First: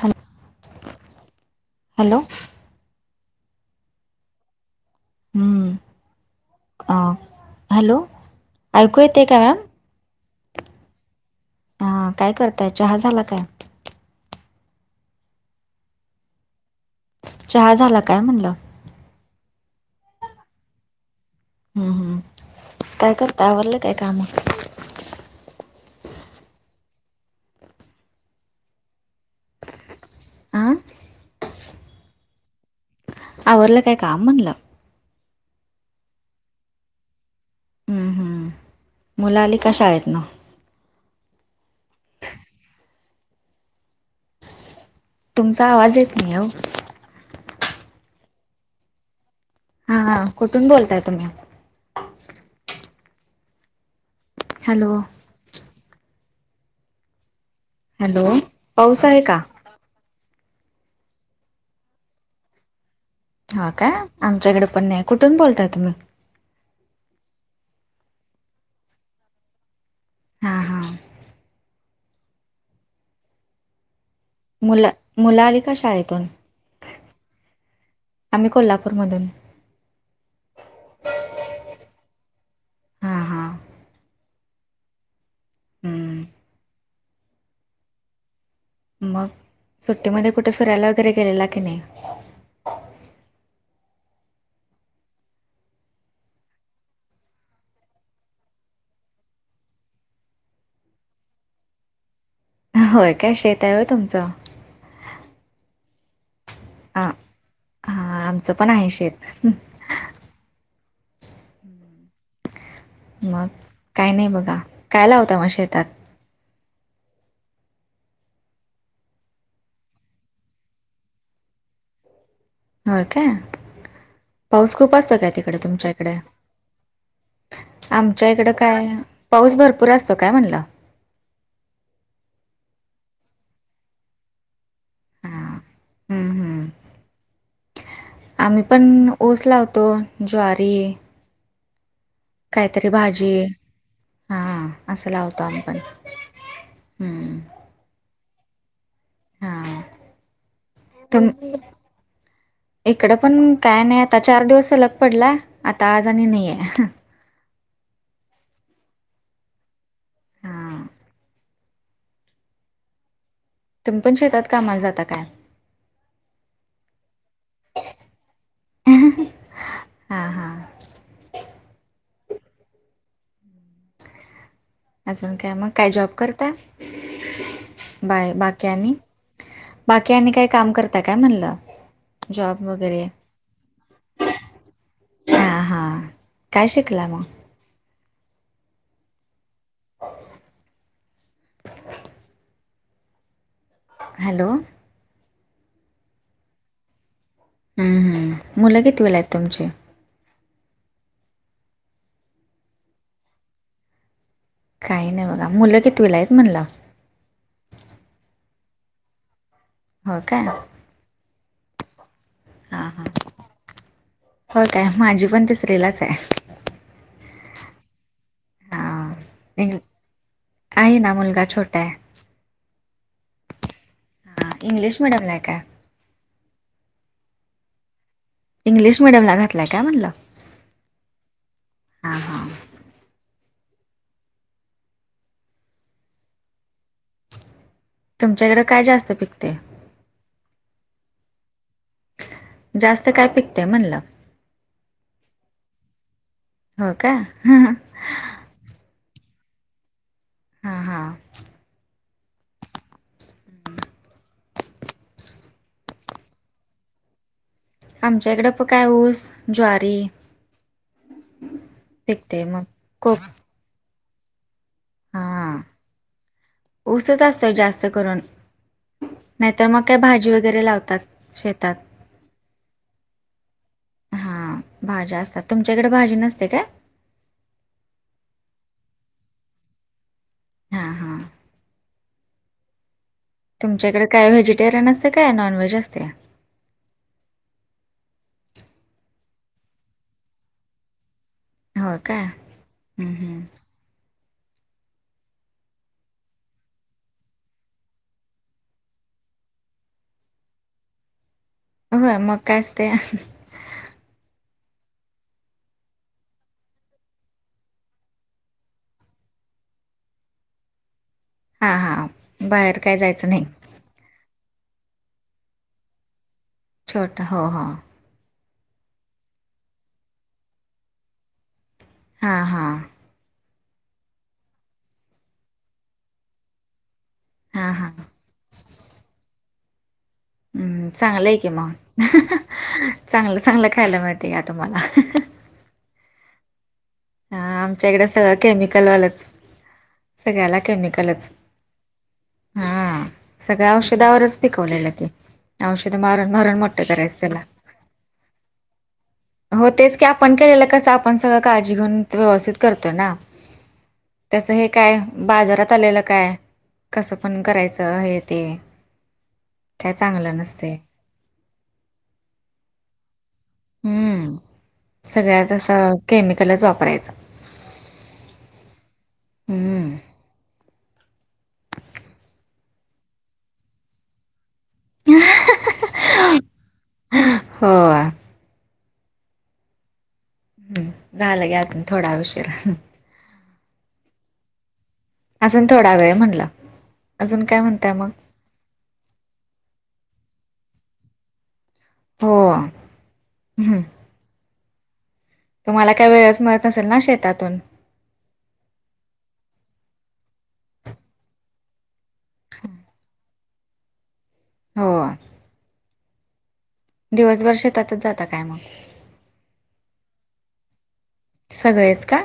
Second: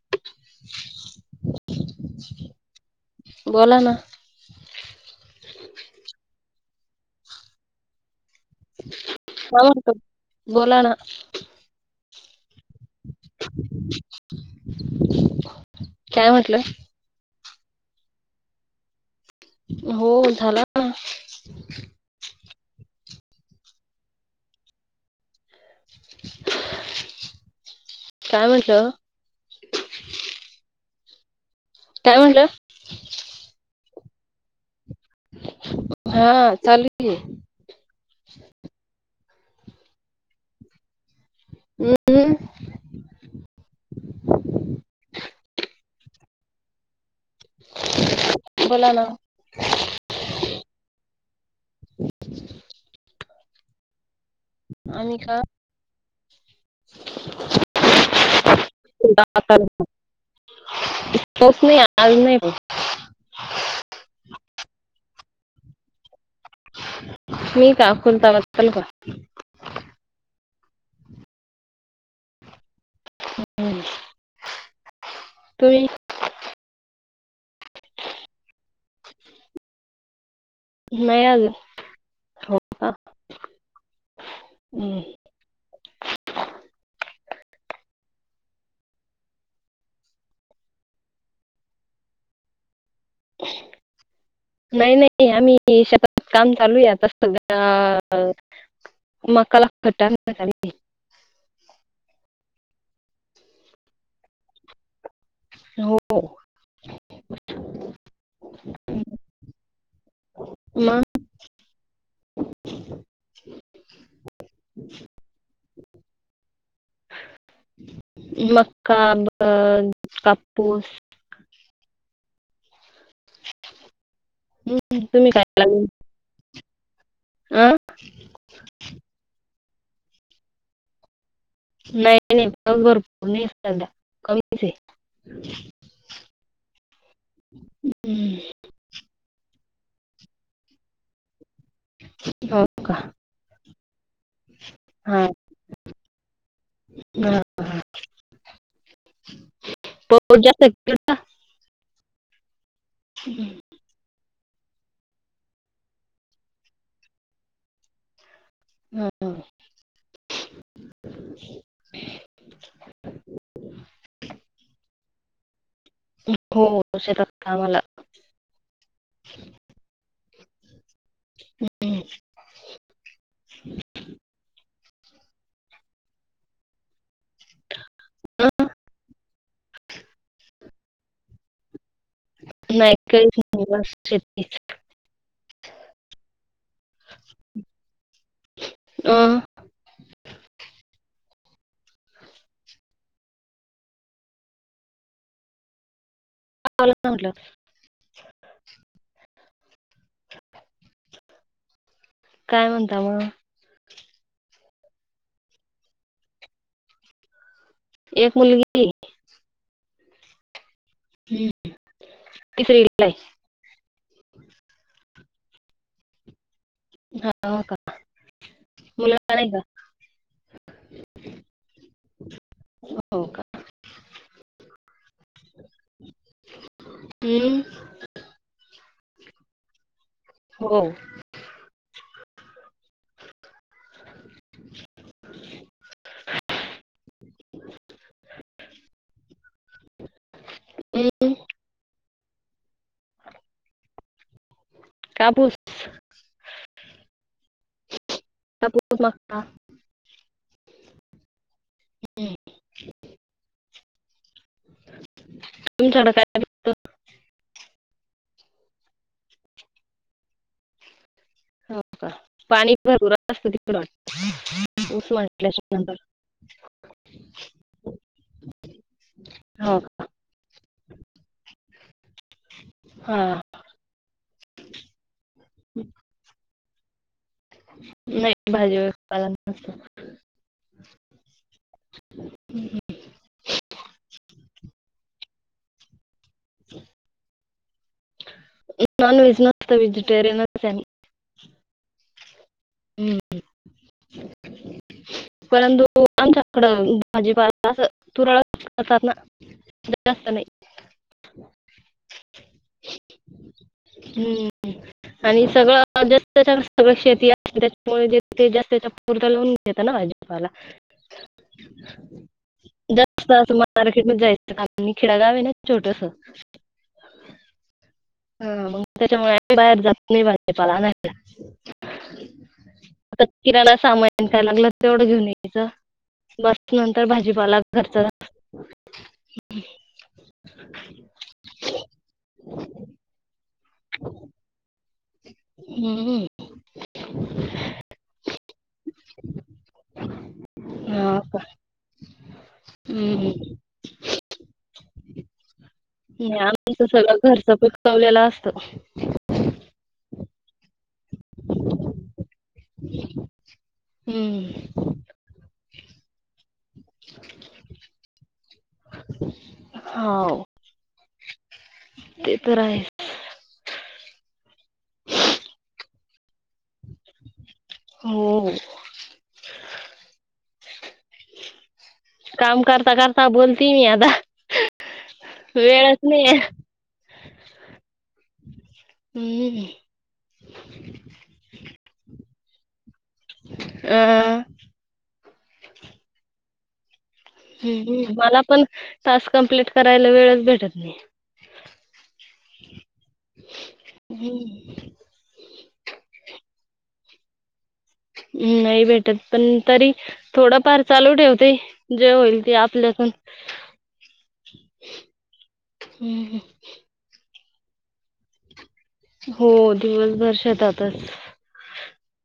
Hello? Hello? बोला ना. ह्म हं, हॅलो? ऐकू येतय का, मॅम? काय म्हणतो बोला ना हा काय करताय, चहा झाला काय? काय म्हटलं? चहा झाला काय म्हणलं? हो झाला. ना हम् हम्, काय करटाय आवरलं काय काम? काय म्हणता? अं? काय म्हटलं? आवरल काय काम म्हणलं? हा चालूकीं. हम्म हम्म मुलं आलीका शाळेतन? अम् म. तुमचा आवाज एत नही ओ. बोला ना. हां, कुठून बोलताय तुम्ही? हॅलो आम्ही का? हॅलो पाऊस आहे का [unintelligible] पाऊस नही, आज नही पाऊस. हां काय, आमच्याकडे पण नही, कुठून बोलताय तुम्ही? मी का? खुलताबाद [unintelligible] अक्कलकोट. हां हां. हम्म. [unintelligible] मुल, मुल आली का तुम्ही शाळेतून? आम्ही कोल्हापूर मधून. नाही अजून. हो का? हां हां हम्. मग सुट्टीमध्ये कुठे फिरायला वगैरे गेलेला की नाही? रीकाम आहे नाही नाही. आम्ही शताताच काम चालूए आता. [unintelligible] मका ला खटा [unintelligible] होय का? शेत आहे होय तुमच? हो. हा. हा. आमचं पण आहे शेत. म - मग काय नाही बघा. काय लावता मग शेतात? मक्का, कापूस. हो का? पाऊस खूप हम्म. असतो तुम्ही काय तिकडे लागेल तुमच्या इकडे? आमच्या इकडं काय? पाऊस भरपूर असतो काय म्हणलं? नाही नाही. पाऊस भरपुर नाही सध्या कमीच आहे. हम्म हम्म. हम्म. आम्ही - पण ऊस लावतो. ज्वारी- ह काहीतरी भाजी. हा. असं हा लावतो आम्ही पण. हं. हा. हा [unintelligible] तुम इकडं पण काय नाही आता. चार दिवस सलग पडला. आता आज आणि नाहीय. हो. हां रीकाम आहे तुम्ही पण शेतात कामाला जाता काय? हो. शेतात कामाला- हा हा. हम. अजून काय मग? काय जॉब करता? बाय, बाकी आणि? बाकी आणि काही काम करताय काय म्हणलं? जॉब नाही. वगैरे काहीच नाही बस [unintelligible] हा हा. काय शिकला मग? अ. रीकाम आहे हॅलो. [unintelligible] म्हटलं हम्म. मुलं कितवीला आहेत तुमचे? काय म्हणता मग? काही नाही बघा. मुलं कितवीला आहेत म्हणल? एक मुलगीए. हो का? हम्म. हां हां तिसरीलाय. हो काय? माझी पण तिसरीलाच आहे. हा का? हा. मुलगा नाही का आहे ना मुलगा छोटा आहे. हो का हा इंग्लिश मीडम ल का? हम्. इंग्लिश मिडियम ला घातलाय काय, म्हणलं? हो. हा हा. [inaudible] तुमच्याकडे काय जास्तं पिकतय? हम. जास्त काय पिकतय म्हणलं? कापूस हो का? हं हं. [unintelligible] मग ता [unintelligible] हां हां. हम्म. [inaudible] त थोड का [inaudible] आमच्या ईकडे पण काय ऊस, ज्वारी. हो का? पिकते मग पाणी भरपूर कोक असतं तिकडं [unintelligible] तस वा हा ऊसच श असतं जास्त करून [unintelligible] नाहीतर मग काय भाजी वगैरे लावतात, शेतात. हां. हां भाज्या असतात, तुमच्याकड भाजी नसते काय? नही, भाजी [unintelligible] पाला नसतो. हां हां. हम्म्. तुमच्याकडे काय व्हेजिटेरियन असत काय, नॉन व्हेज असत? [unintelligible] नॉनव्हेज नसत, वेजीटेरिअनच आम्ही. हो का? हम् हम्म. हम्. परंतु आमच्याकडं भाजीपाला असं, तुरळक करतात ना. [unintelligible] जास्त नही. होय, मग काय असतया. हम्म आणि सगळं जास्त, छान सगळं शेती त्याच्यामुळे जेथ ते जास्त चर लोन घेतता नाज [unintelligible] भाजीपाला, हा हा बाहेर काय जायचं जास्त नाही म [unintelligible] मार्केट मधी जायचं कार मी खिडागाव आहे ना, छोटस. छोट हॊ हं. हं मग त्याच्यामुळे बाहेर जात नाही, भाजीपाला आणायला. हां हां. आता किराना सामान काय लागल, तेवढं घेऊन यायचं. बस, नंतर भाजीपाला हा हा घरचा रा हम्, चांगलं य की मग, चांगलं-चांगलं खायला मिळत का तुम्हाला. हम्म. हां आमच्या इकड सगळं केमिकलवालंच, सगळ्याला हां केमिकलच. का हां हम्म. सगळ्या औषधावरच पिकवलेलं ते. औषध मारूण मारूण मोठ करायच त्याला. लेला असतो. हो तेच की आपण केलेलं कस आपण सगळं काळजी- - जी घेऊन व्यवस्थित करतो ना? तस हम्म. हे काय बाजारात आलेलं काय- कसं पण करायचं हे ते. काय चांगलं हाव. नसते ते तर आहे. हम्म. सगळ्यात असं केमिकलच वापरायचं. हो. हम्म काम करता करता बोलतीए मी आता. वेळ- होय. हम्. हम्म. झालं गी अजून थोडा उशीरा- अ- अजून थोडा वेळ म्हणलं. अजून काय म्हणताय मग हं. मला पण टास्क कम्प्लीट करायला वेळच भेटत नाही. हो. ह. हम्म. तुम्हाला काय वेळेच मिळत नसेल ना शेतातून? ह. नाही भेटत. पण तरी थोडंफार चालू ठेवते. जे होईल ते आपल्याकून. हो. हम् हम. दिवसभर शेतातच जाता काय मग? हो. दिवसभर शेतातच. सगळेंच का?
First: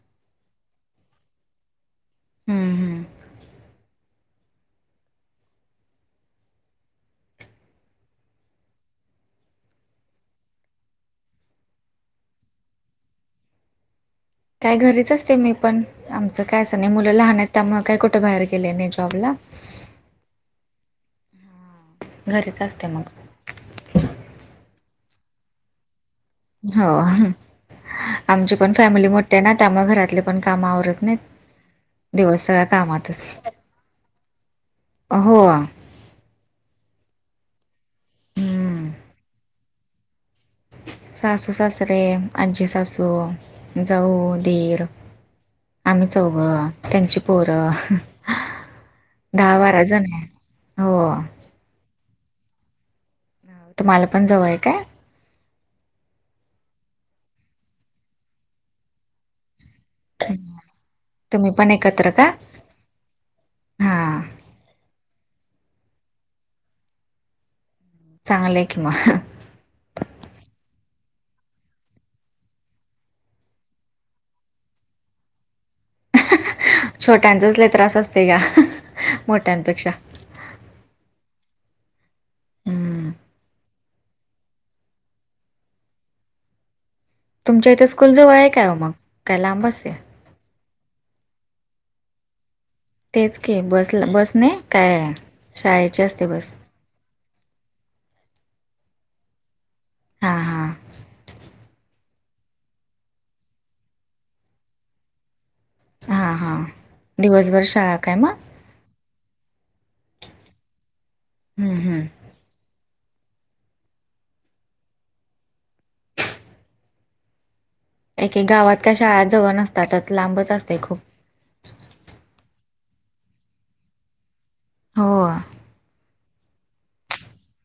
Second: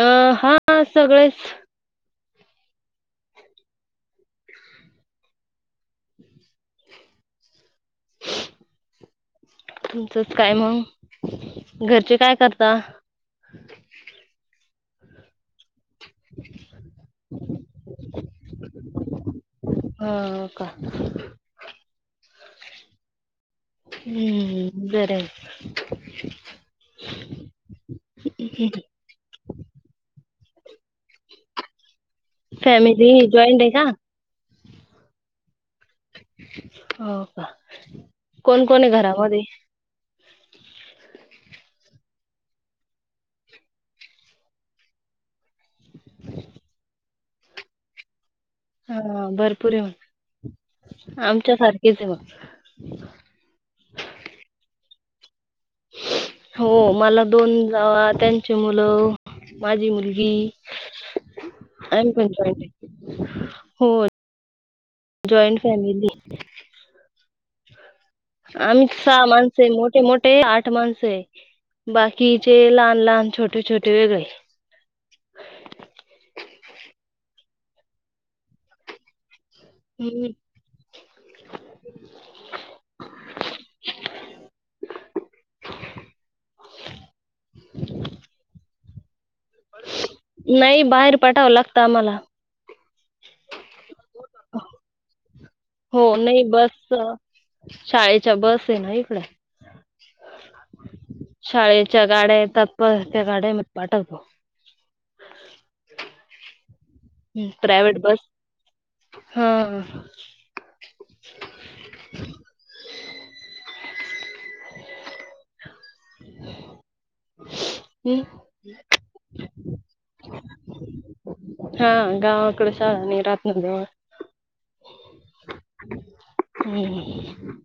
अ. हा सगळेच. हम्म हम्म. तुमचंच काय मग? घरचे काय करता? काय घरीच असते मी पण. आमचं काय असं नाही. मुलं लहान आहेत त्यामुळं काय कुठं बाहेर गेले नाही जॉब ला. हो का? घरीच असते मग. हम्म. बरय. हो. आमची पण फॅमिली मोठी आहे ना? त्यामुळे घरातले पण काम आवरत नाहीत. दिवस सगळा फॅमिली कामातच. जॉईंट आहे का? हो. हो का? कोण कोण आहे हम्म घरामध्ये? सासू सासरे, आज्जी सासू, जाऊ दीर. आम्ही चौघं. त्यांची पोरं. हा. दहा भरपूर बारा आहे जण हो म. आमच्या सारखीच आहे मग. तुम्हाला पण जाऊ आहे का? हो. मला दोन जावा त्यांची मुलं, माझी मुलगी तुम्ही पण - आणि एकत्र कोण का पायजे? हा हो. जॉईंट फॅमिलीये. चांगलं आहे की आम्ही मग सहा माण - सय. मोठे मोठे आठ माणस आहे. बाकीचे लहान लहान, छोटे छोटे वेगळे. छोट्यांचाचले त्रास असते का मोठ्यांपेक्षा हम्म हम्म तुमच्या इथे स्कूल जवळ आहे काय व मग काय लांब असते नाही बाहेर पाठव लागतं आम्हाला तेच की बसल- बसने काय शाळेची हो असते नाही बस अ शाळेच्या बस आहे ना इकड हां हां शाळे- च्या गाड्या येतात, बस त्या गाड्यामध्ये पाठवतो. हां -हां दिवसभर शाळा काय मग? ह हम्म हम् [inaudible] एके गावात काय शाळा जवळ नसतातच, लांबच असते खूप हा गावाकडच्या नि रातनजवळ हो हम्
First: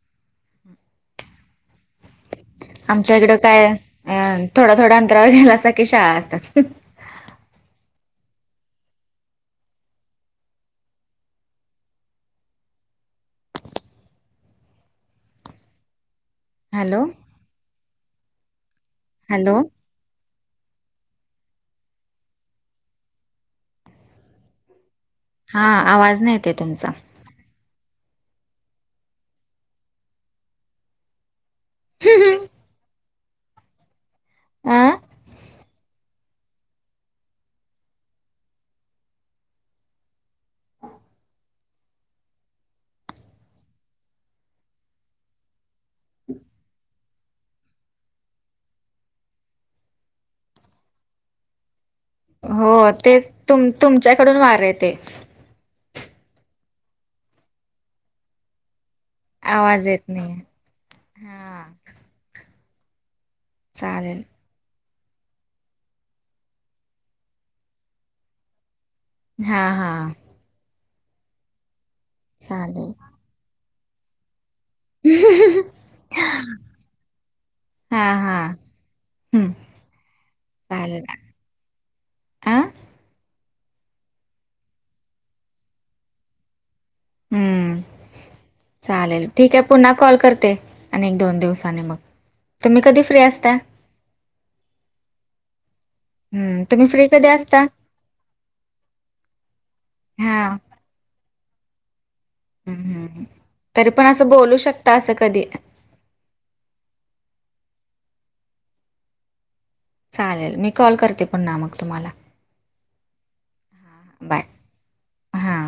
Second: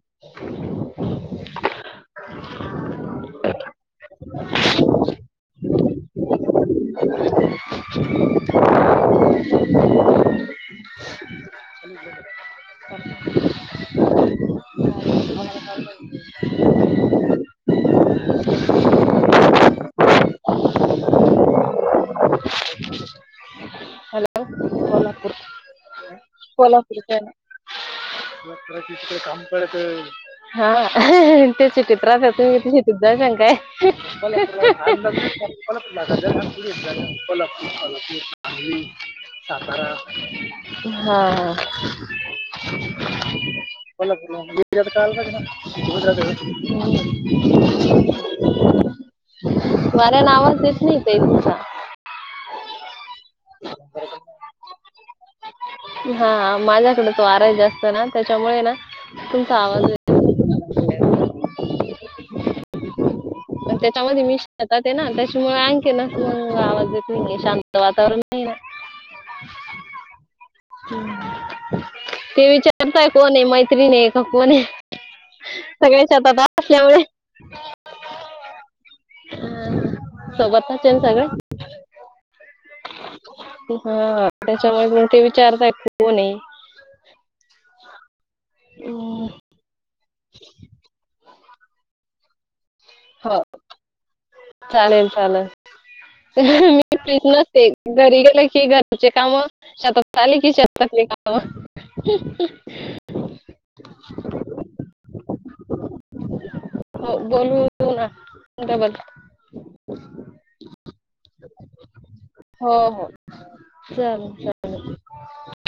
आमच्या इकडं काय अ थोड्या -थोड्या अंतरावर गेला अस की शाळा असतात. [inaudible] हॅलो हॅलो हॅलो कोल्हापूर, हा आवाज नाही येते तुमचा कोल्हापूरची आहे ना [unintelligible] हा ते ची -चित्रात आहे तुम्ही- तुम्ही तिध जासान काय अ [inaudible] सातारा हाहा [inaudible] पाहिजे ना [inaudible] हम्म वाऱ्यान आवाज येत नाही ताई तुमचा हो तेच तुम-तुमच्याकडून वारय ते हा माझ्याकडेच वार आहे जास्त ना त्याच्यामुळे ना- आवाज येत नाही आहे अन् चालेल त्याच्यामध्ये मी शेतात आहे ना त्याच्यामुळे आणखीनच मग आवाज येत नाही आहे. शांत वातावरण नाही ना हा हा हम्म, ते चालेल विचारताय- कोण आहे मैत्रिणी आहे का कोण आहे सगळे शेतात असल्यामुळे हा -हा हम् सोबतच आहे ना [inaudible] सगळे हा त्याच्यामुळे मग ते विचारताय कोण आहे हम्म चालेल हम्म, ठीक आहे पुन्हा- कॉल करते, अन् एक दोन दिवसाने मग, तुम्ही कधी फ्री हो असता चालेल चालेल हम्म तुम्ही मी फ्री फ्रीच कधी नसते, असता घरी गेल की घरचे काम, शतात आली हा कि श- तातले काम हम्म, हम्म तरी पण असं बोलू शकता असं कधी हो बोलू ना डबल चालेल मी कॉल करते पुन्हां मंग तुम्हांला हो -हो बाय चल-चालेल हां